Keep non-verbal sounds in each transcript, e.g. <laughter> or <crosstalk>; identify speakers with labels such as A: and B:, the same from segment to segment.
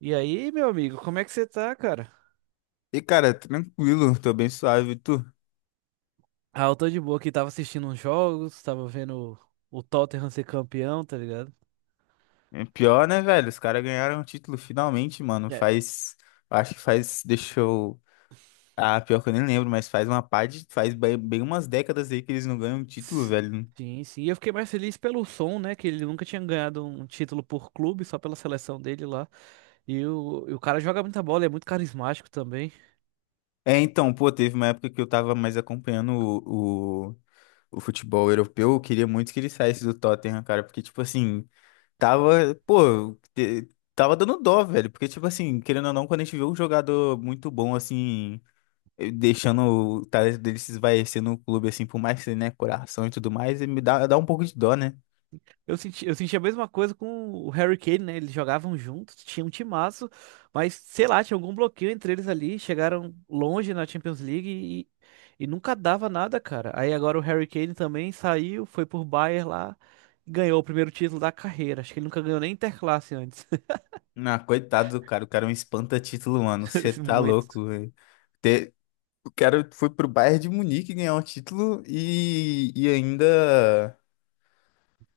A: E aí, meu amigo, como é que você tá, cara?
B: E, cara, tranquilo, tô bem suave. E tu?
A: Ah, eu tô de boa aqui, tava assistindo uns jogos, tava vendo o Tottenham ser campeão, tá ligado?
B: É pior, né, velho? Os caras ganharam o título finalmente, mano.
A: É.
B: Faz. Acho que faz. Deixou. Ah, pior que eu nem lembro, mas faz uma pá de. Faz bem, bem umas décadas aí que eles não ganham o título,
A: s-
B: velho.
A: Sim, sim. E eu fiquei mais feliz pelo som, né? Que ele nunca tinha ganhado um título por clube, só pela seleção dele lá. E o cara joga muita bola, é muito carismático também.
B: É, então, pô, teve uma época que eu tava mais acompanhando o futebol europeu. Eu queria muito que ele saísse do Tottenham, cara, porque, tipo assim, tava. Pô, tava dando dó, velho. Porque, tipo assim, querendo ou não, quando a gente vê um jogador muito bom, assim. Deixando o talento dele se esvaecer no clube, assim, por mais que ele, né, coração e tudo mais, e me dá um pouco de dó, né?
A: Eu senti a mesma coisa com o Harry Kane, né? Eles jogavam juntos, tinha um timaço, mas sei lá, tinha algum bloqueio entre eles ali. Chegaram longe na Champions League e nunca dava nada, cara. Aí agora o Harry Kane também saiu, foi por Bayern lá e ganhou o primeiro título da carreira. Acho que ele nunca ganhou nem Interclasse antes.
B: Ah, coitado do cara, o cara é um espanta-título, mano, você
A: <laughs>
B: tá
A: Muito.
B: louco, velho. Te- O cara foi pro Bayern de Munique ganhar um título e, e ainda,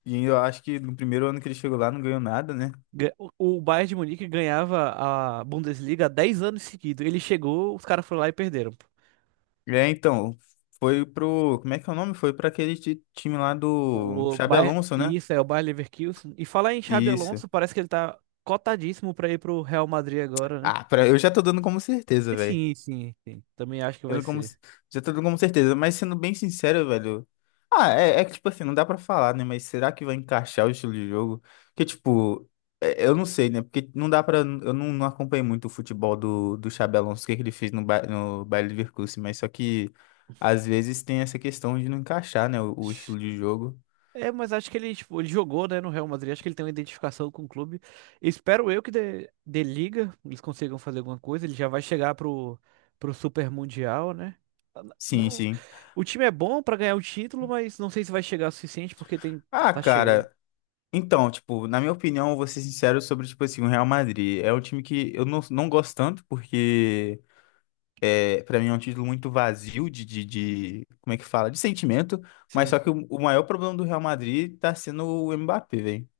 B: e ainda eu acho que no primeiro ano que ele chegou lá não ganhou nada, né?
A: Ga- O o Bayern de Munique ganhava a Bundesliga há 10 anos seguidos. Ele chegou, os caras foram lá e perderam.
B: É, então, foi pro, como é que é o nome? Foi pra aquele time lá do
A: O
B: Xabi
A: Bayer,
B: Alonso, né?
A: isso é o Bayer Leverkusen. E falar em Xabi
B: Isso.
A: Alonso, parece que ele tá cotadíssimo pra ir pro Real Madrid agora, né?
B: Ah, eu já tô dando como certeza,
A: E
B: velho.
A: sim. Também acho que vai
B: Tendo como,
A: ser.
B: já tô com certeza, mas sendo bem sincero, velho. Ah, é que, tipo assim, não dá pra falar, né? Mas será que vai encaixar o estilo de jogo? Porque, tipo, eu não sei, né? Porque não dá pra. Eu não acompanhei muito o futebol do Xabi Alonso, o que, é que ele fez no, no Bayer Leverkusen, mas só que às vezes tem essa questão de não encaixar, né? O estilo de jogo.
A: É, mas acho que ele, tipo, ele jogou, né, no Real Madrid. Acho que ele tem uma identificação com o clube. Espero eu que dê liga, eles consigam fazer alguma coisa. Ele já vai chegar pro Super Mundial, né?
B: Sim,
A: Não,
B: sim.
A: o time é bom pra ganhar o título, mas não sei se vai chegar o suficiente porque tem
B: Ah,
A: tá cheio.
B: cara. Então, tipo, na minha opinião, eu vou ser sincero sobre, tipo assim, o Real Madrid. É um time que eu não gosto tanto, porque. É, para mim é um título muito vazio como é que fala? De sentimento, mas
A: Sim.
B: só que o maior problema do Real Madrid tá sendo o Mbappé, velho.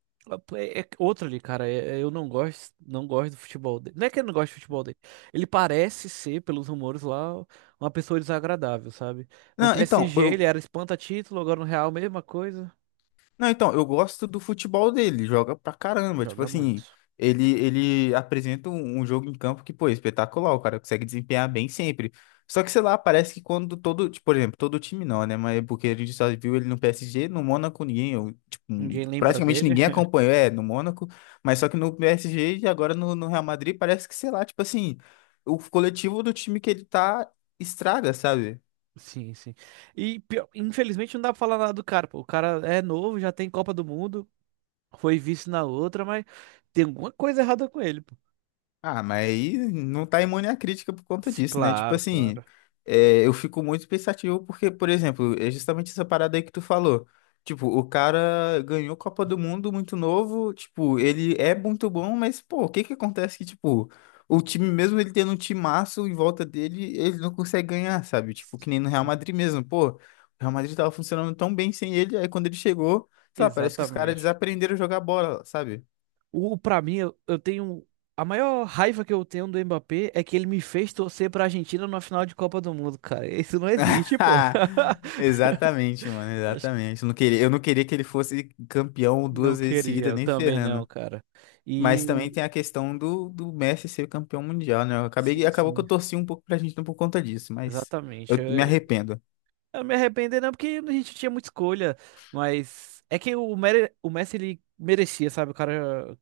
A: É, é outro ali, cara. Eu não gosto, não gosto do futebol dele. Não é que eu não gosto do futebol dele. Ele parece ser, pelos rumores lá, uma pessoa desagradável, sabe? No
B: Não, então,
A: PSG ele
B: eu,
A: era espanta-título, agora no Real mesma coisa.
B: Não, então, eu gosto do futebol dele, joga pra caramba. Tipo
A: Joga muito.
B: assim, ele apresenta um jogo em campo que, pô, é espetacular, o cara consegue desempenhar bem sempre. Só que, sei lá, parece que quando todo, tipo, por exemplo, todo time não, né? Mas porque a gente só viu ele no PSG, no Mônaco ninguém, eu, tipo,
A: Ninguém lembra
B: praticamente
A: dele.
B: ninguém
A: <laughs>
B: acompanhou, é, no Mônaco, mas só que no PSG e agora no Real Madrid parece que, sei lá, tipo assim, o coletivo do time que ele tá estraga, sabe?
A: Sim, sim. Infelizmente não dá pra falar nada do cara, pô. O cara é novo, já tem Copa do Mundo, foi vice na outra, mas tem alguma coisa errada com ele, pô.
B: Ah, mas aí não tá imune à crítica por conta
A: Sim,
B: disso, né? Tipo
A: claro,
B: assim,
A: claro.
B: é, eu fico muito pensativo porque, por exemplo, é justamente essa parada aí que tu falou. Tipo, o cara ganhou Copa do Mundo muito novo, tipo, ele é muito bom, mas, pô, o que que acontece que, tipo, o time, mesmo ele tendo um timaço em volta dele, ele não consegue ganhar, sabe? Tipo, que nem no Real Madrid mesmo, pô, o Real Madrid tava funcionando tão bem sem ele, aí quando ele chegou, sei lá, parece que os caras
A: Exatamente.
B: desaprenderam a jogar bola, sabe?
A: O, para mim, eu tenho. A maior raiva que eu tenho do Mbappé é que ele me fez torcer pra Argentina na final de Copa do Mundo, cara. Isso não existe, pô.
B: <laughs>
A: <laughs>
B: Exatamente, mano, exatamente. Eu não queria que ele fosse campeão
A: Não
B: duas vezes
A: queria,
B: seguida,
A: eu
B: nem
A: também não,
B: ferrando.
A: cara.
B: Mas também
A: E.
B: tem a questão do Messi ser campeão mundial, né?
A: Sim,
B: Acabou que
A: sim.
B: eu torci um pouco pra gente por conta disso, mas
A: Exatamente.
B: eu me arrependo.
A: Eu me arrependo, não, porque a gente tinha muita escolha. Mas é que o Messi, ele merecia, sabe? O cara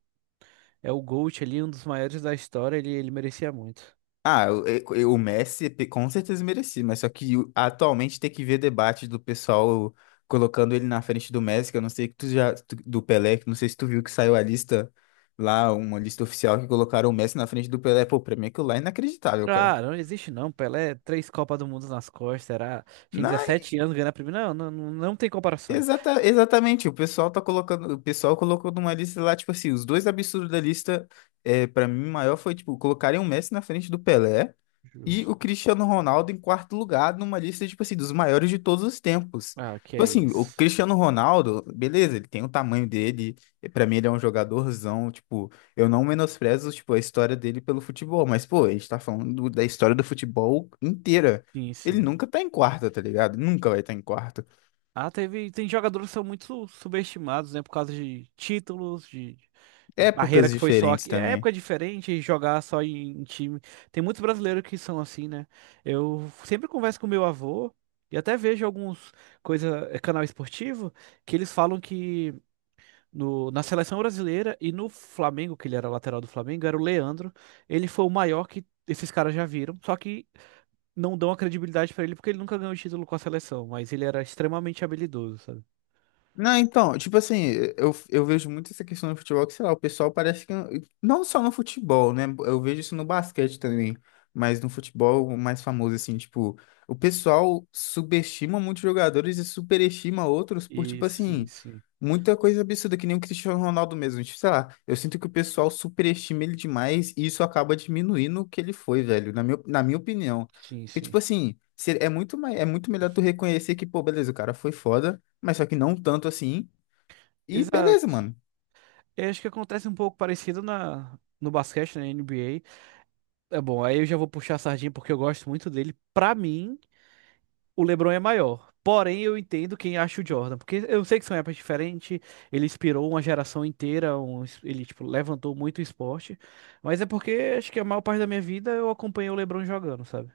A: é o GOAT ali, um dos maiores da história. Ele merecia muito.
B: Ah, o Messi com certeza merecia, mas só que atualmente tem que ver debate do pessoal colocando ele na frente do Messi, que eu não sei que tu já do Pelé, que não sei se tu viu que saiu a lista lá, uma lista oficial que colocaram o Messi na frente do Pelé. Pô, pra mim aquilo lá é inacreditável, cara.
A: Ah, não existe não, Pelé, três Copas do Mundo nas costas, era tinha
B: Não,
A: 17 anos ganhando a primeira, não tem comparação.
B: Exatamente, o pessoal colocou numa lista lá, tipo assim, os dois absurdos da lista, é, para mim, maior foi, tipo, colocarem o Messi na frente do Pelé e
A: Justo.
B: o Cristiano Ronaldo em quarto lugar numa lista, tipo assim, dos maiores de todos os tempos.
A: Ah, que
B: Tipo
A: é
B: assim, o
A: isso.
B: Cristiano Ronaldo, beleza, ele tem o tamanho dele, e pra mim ele é um jogadorzão, tipo, eu não menosprezo, tipo, a história dele pelo futebol, mas, pô, a gente tá falando da história do futebol inteira.
A: Sim,
B: Ele
A: sim.
B: nunca tá em quarto, tá ligado? Nunca vai estar em quarto.
A: Ah, teve, tem jogadores que são muito subestimados, né, por causa de títulos, de carreira
B: Épocas
A: que foi só
B: diferentes
A: aqui, é
B: também.
A: época diferente, jogar só em, em time. Tem muitos brasileiros que são assim, né? Eu sempre converso com meu avô e até vejo alguns coisa, é, canal esportivo, que eles falam que na seleção brasileira e no Flamengo, que ele era lateral do Flamengo, era o Leandro. Ele foi o maior que esses caras já viram, só que não dão a credibilidade pra ele porque ele nunca ganhou título com a seleção, mas ele era extremamente habilidoso, sabe?
B: Não, então, tipo assim, eu vejo muito essa questão no futebol, que sei lá, o pessoal parece que. Não só no futebol, né? Eu vejo isso no basquete também, mas no futebol o mais famoso, assim, tipo, o pessoal subestima muitos jogadores e superestima outros por,
A: E
B: tipo
A: sim,
B: assim,
A: sim.
B: muita coisa absurda, que nem o Cristiano Ronaldo mesmo. Tipo, sei lá, eu sinto que o pessoal superestima ele demais e isso acaba diminuindo o que ele foi, velho, na minha opinião.
A: Sim,
B: Porque,
A: sim.
B: tipo assim, é muito melhor tu reconhecer que, pô, beleza, o cara foi foda mas só que não tanto assim. E beleza,
A: Exato.
B: mano.
A: Eu acho que acontece um pouco parecido na no basquete, na NBA. É bom, aí eu já vou puxar a sardinha porque eu gosto muito dele. Pra mim, o LeBron é maior. Porém, eu entendo quem acha o Jordan, porque eu sei que são épocas diferentes, ele inspirou uma geração inteira, ele tipo levantou muito o esporte, mas é porque acho que a maior parte da minha vida eu acompanhei o LeBron jogando, sabe?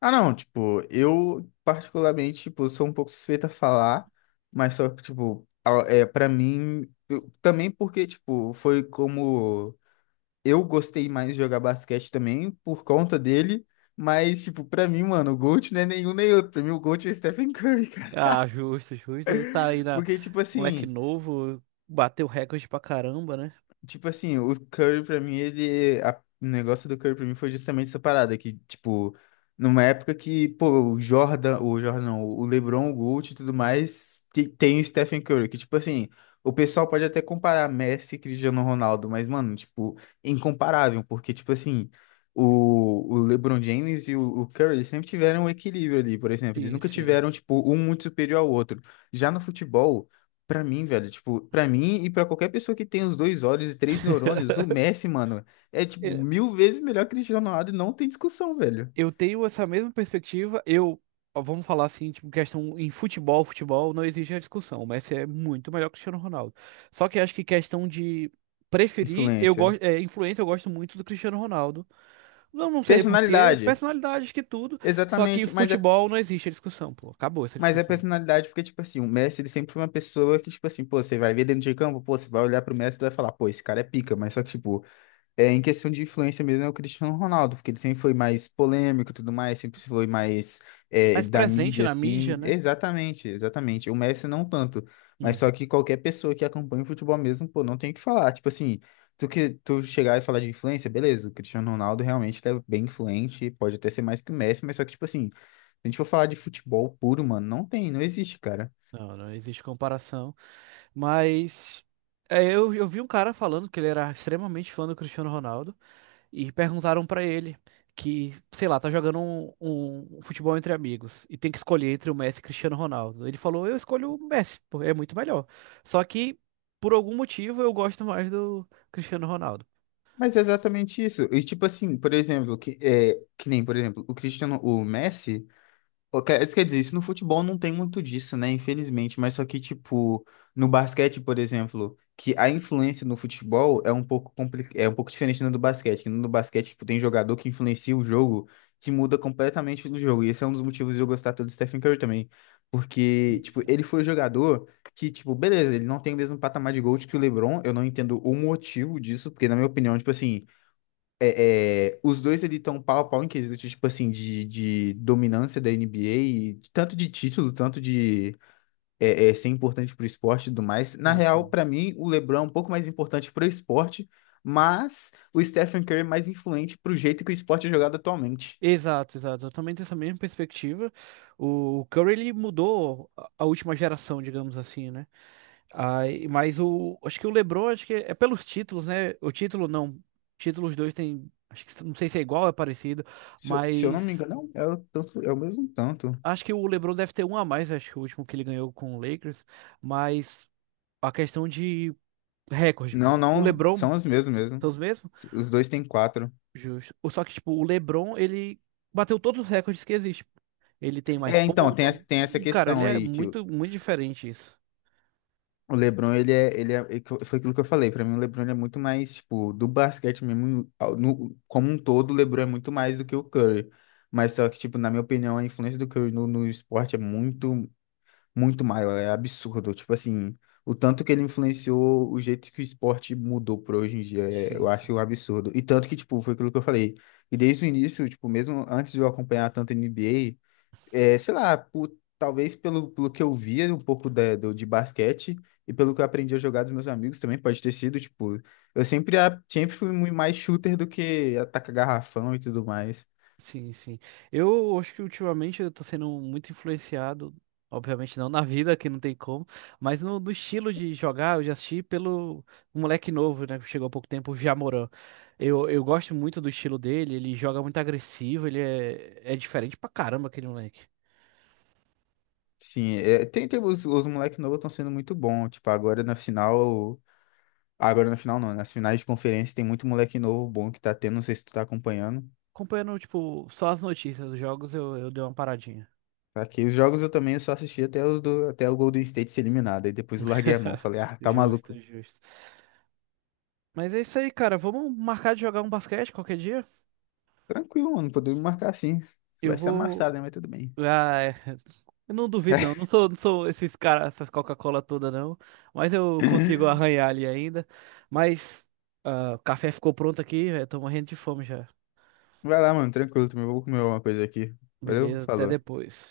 B: Ah, não, tipo, eu particularmente, tipo, sou um pouco suspeito a falar, mas só que, tipo, é, pra mim, também porque, tipo, foi como eu gostei mais de jogar basquete também, por conta dele, mas, tipo, pra mim, mano, o GOAT não é nenhum nem outro, pra mim o GOAT é Stephen Curry, <laughs> cara.
A: Ah, justo, justo. Tá aí na
B: Porque, tipo
A: moleque
B: assim,
A: novo, bateu recorde pra caramba, né?
B: O Curry pra mim, ele. O negócio do Curry pra mim foi justamente essa parada, que, tipo, numa época que, pô, o Jordan, não, o LeBron, o Gold e tudo mais, tem o Stephen Curry, que, tipo assim, o pessoal pode até comparar Messi e Cristiano Ronaldo, mas, mano, tipo, incomparável, porque, tipo assim, o LeBron James e o Curry eles sempre tiveram um equilíbrio ali, por exemplo, eles
A: Sim,
B: nunca
A: sim.
B: tiveram, tipo, um muito superior ao outro. Já no futebol. Pra mim, velho, tipo, pra mim e pra qualquer pessoa que tem os dois olhos e três neurônios, o Messi, mano, é tipo mil vezes melhor que o Cristiano Ronaldo e não tem discussão, velho.
A: Eu tenho essa mesma perspectiva. Ó, vamos falar assim, tipo, questão em futebol, futebol não exige a discussão. O Messi é muito melhor que o Cristiano Ronaldo. Só que acho que questão de preferir, eu
B: Influência.
A: gosto, é, influência, eu gosto muito do Cristiano Ronaldo. Não, não sei por quê,
B: Personalidade.
A: personalidade acho que tudo. Só que
B: Exatamente, mas é,
A: futebol não existe a discussão, pô. Acabou essa
B: mas é
A: discussão.
B: personalidade porque, tipo assim, o Messi, ele sempre foi uma pessoa que, tipo assim, pô, você vai ver dentro de campo, pô, você vai olhar pro Messi e vai falar, pô, esse cara é pica, mas só que, tipo, É, em questão de influência mesmo é o Cristiano Ronaldo, porque ele sempre foi mais polêmico e tudo mais, sempre foi mais é,
A: Mais
B: da
A: presente
B: mídia,
A: na mídia,
B: assim.
A: né?
B: Exatamente, exatamente. O Messi não tanto, mas
A: Uhum.
B: só que qualquer pessoa que acompanha o futebol mesmo, pô, não tem o que falar. Tipo assim, tu que tu chegar e falar de influência, beleza, o Cristiano Ronaldo realmente ele é bem influente, pode até ser mais que o Messi, mas só que, tipo assim, se a gente for falar de futebol puro, mano, não tem, não existe, cara.
A: Não, não existe comparação. Mas é, eu vi um cara falando que ele era extremamente fã do Cristiano Ronaldo. E perguntaram pra ele que, sei lá, tá jogando um futebol entre amigos e tem que escolher entre o Messi e Cristiano Ronaldo. Ele falou: eu escolho o Messi, porque é muito melhor. Só que, por algum motivo, eu gosto mais do Cristiano Ronaldo.
B: Mas é exatamente isso. E tipo assim, por exemplo, que, é, que nem, por exemplo, o Cristiano, o Messi. Pô, Isso quer dizer, isso no futebol não tem muito disso, né? Infelizmente, mas só que, tipo, no basquete, por exemplo, que a influência no futebol é um pouco é um pouco diferente da do basquete, que no basquete, tipo, tem jogador que influencia o jogo, que muda completamente o jogo. E esse é um dos motivos de eu gostar tanto do Stephen Curry também, porque, tipo, ele foi o jogador que, tipo, beleza, ele não tem o mesmo patamar de GOAT que o LeBron, eu não entendo o motivo disso, porque na minha opinião, tipo assim, os dois ali estão pau a pau em quesito, tipo assim, de dominância da NBA, e tanto de título, tanto de ser importante pro esporte e tudo mais. Na
A: Sim,
B: real,
A: sim.
B: pra mim, o LeBron é um pouco mais importante pro esporte, mas o Stephen Curry é mais influente pro jeito que o esporte é jogado atualmente.
A: Exato, exato. Eu também tenho essa mesma perspectiva. O Curry ele mudou a última geração, digamos assim, né? Aí, mas o, acho que o LeBron, acho que é pelos títulos, né? O título não, títulos dois tem, acho que não sei se é igual, é parecido,
B: Se eu não me
A: mas
B: engano, é é o mesmo tanto.
A: acho que o LeBron deve ter um a mais, acho que o último que ele ganhou com o Lakers, mas a questão de recorde,
B: Não,
A: pô, o
B: não,
A: LeBron
B: são os mesmos
A: são
B: mesmo.
A: os mesmos?
B: Os dois têm quatro.
A: Justo. Só que tipo, o LeBron, ele bateu todos os recordes que existem. Ele tem mais
B: É, então,
A: pontos,
B: tem essa
A: tudo, cara, ele
B: questão
A: é
B: aí, que
A: muito muito diferente isso.
B: O LeBron, é que foi aquilo que eu falei, pra mim o LeBron ele é muito mais, tipo, do basquete mesmo, como um todo, o LeBron é muito mais do que o Curry. Mas só que, tipo, na minha opinião, a influência do Curry no esporte é muito, muito maior, é absurdo. Tipo assim, o tanto que ele influenciou, o jeito que o esporte mudou pra hoje em dia,
A: Sim,
B: eu
A: sim.
B: acho um absurdo. E tanto que, tipo, foi aquilo que eu falei, e desde o início, tipo, mesmo antes de eu acompanhar tanto a NBA, é, sei lá, talvez pelo que eu via um pouco do, de basquete e pelo que eu aprendi a jogar dos meus amigos também, pode ter sido, tipo, eu sempre, sempre fui muito mais shooter do que atacar garrafão e tudo mais.
A: Sim, sim. Eu acho que ultimamente eu tô sendo muito influenciado, obviamente não na vida, que não tem como, mas no estilo de jogar, eu já assisti pelo um moleque novo, né, que chegou há pouco tempo, o Jamoran. Eu gosto muito do estilo dele, ele joga muito agressivo, ele é, é diferente pra caramba aquele moleque.
B: Sim, é, tem os moleques novos estão sendo muito bons, tipo, agora na final não, nas finais de conferência tem muito moleque novo bom que tá tendo, não sei se tu tá acompanhando.
A: Acompanhando, tipo, só as notícias dos jogos, eu dei uma paradinha.
B: Aqui, os jogos eu também só assisti até os do, até o Golden State ser eliminado, aí depois eu larguei a mão,
A: <laughs>
B: falei, ah, tá
A: Justo,
B: maluco.
A: justo. Mas é isso aí, cara. Vamos marcar de jogar um basquete qualquer dia?
B: Tranquilo, mano. Podemos marcar sim.
A: Eu
B: Vai ser
A: vou.
B: amassado, né? Mas tudo bem.
A: Ah, é. Eu não duvido, não. Não sou, não sou esses caras, essas Coca-Cola toda, não. Mas eu consigo
B: <laughs>
A: arranhar ali ainda. Mas ah, o café ficou pronto aqui, eu tô morrendo de fome já.
B: Vai lá, mano. Tranquilo também. Vou comer alguma coisa aqui. Valeu?
A: Beleza, até
B: Falou.
A: depois.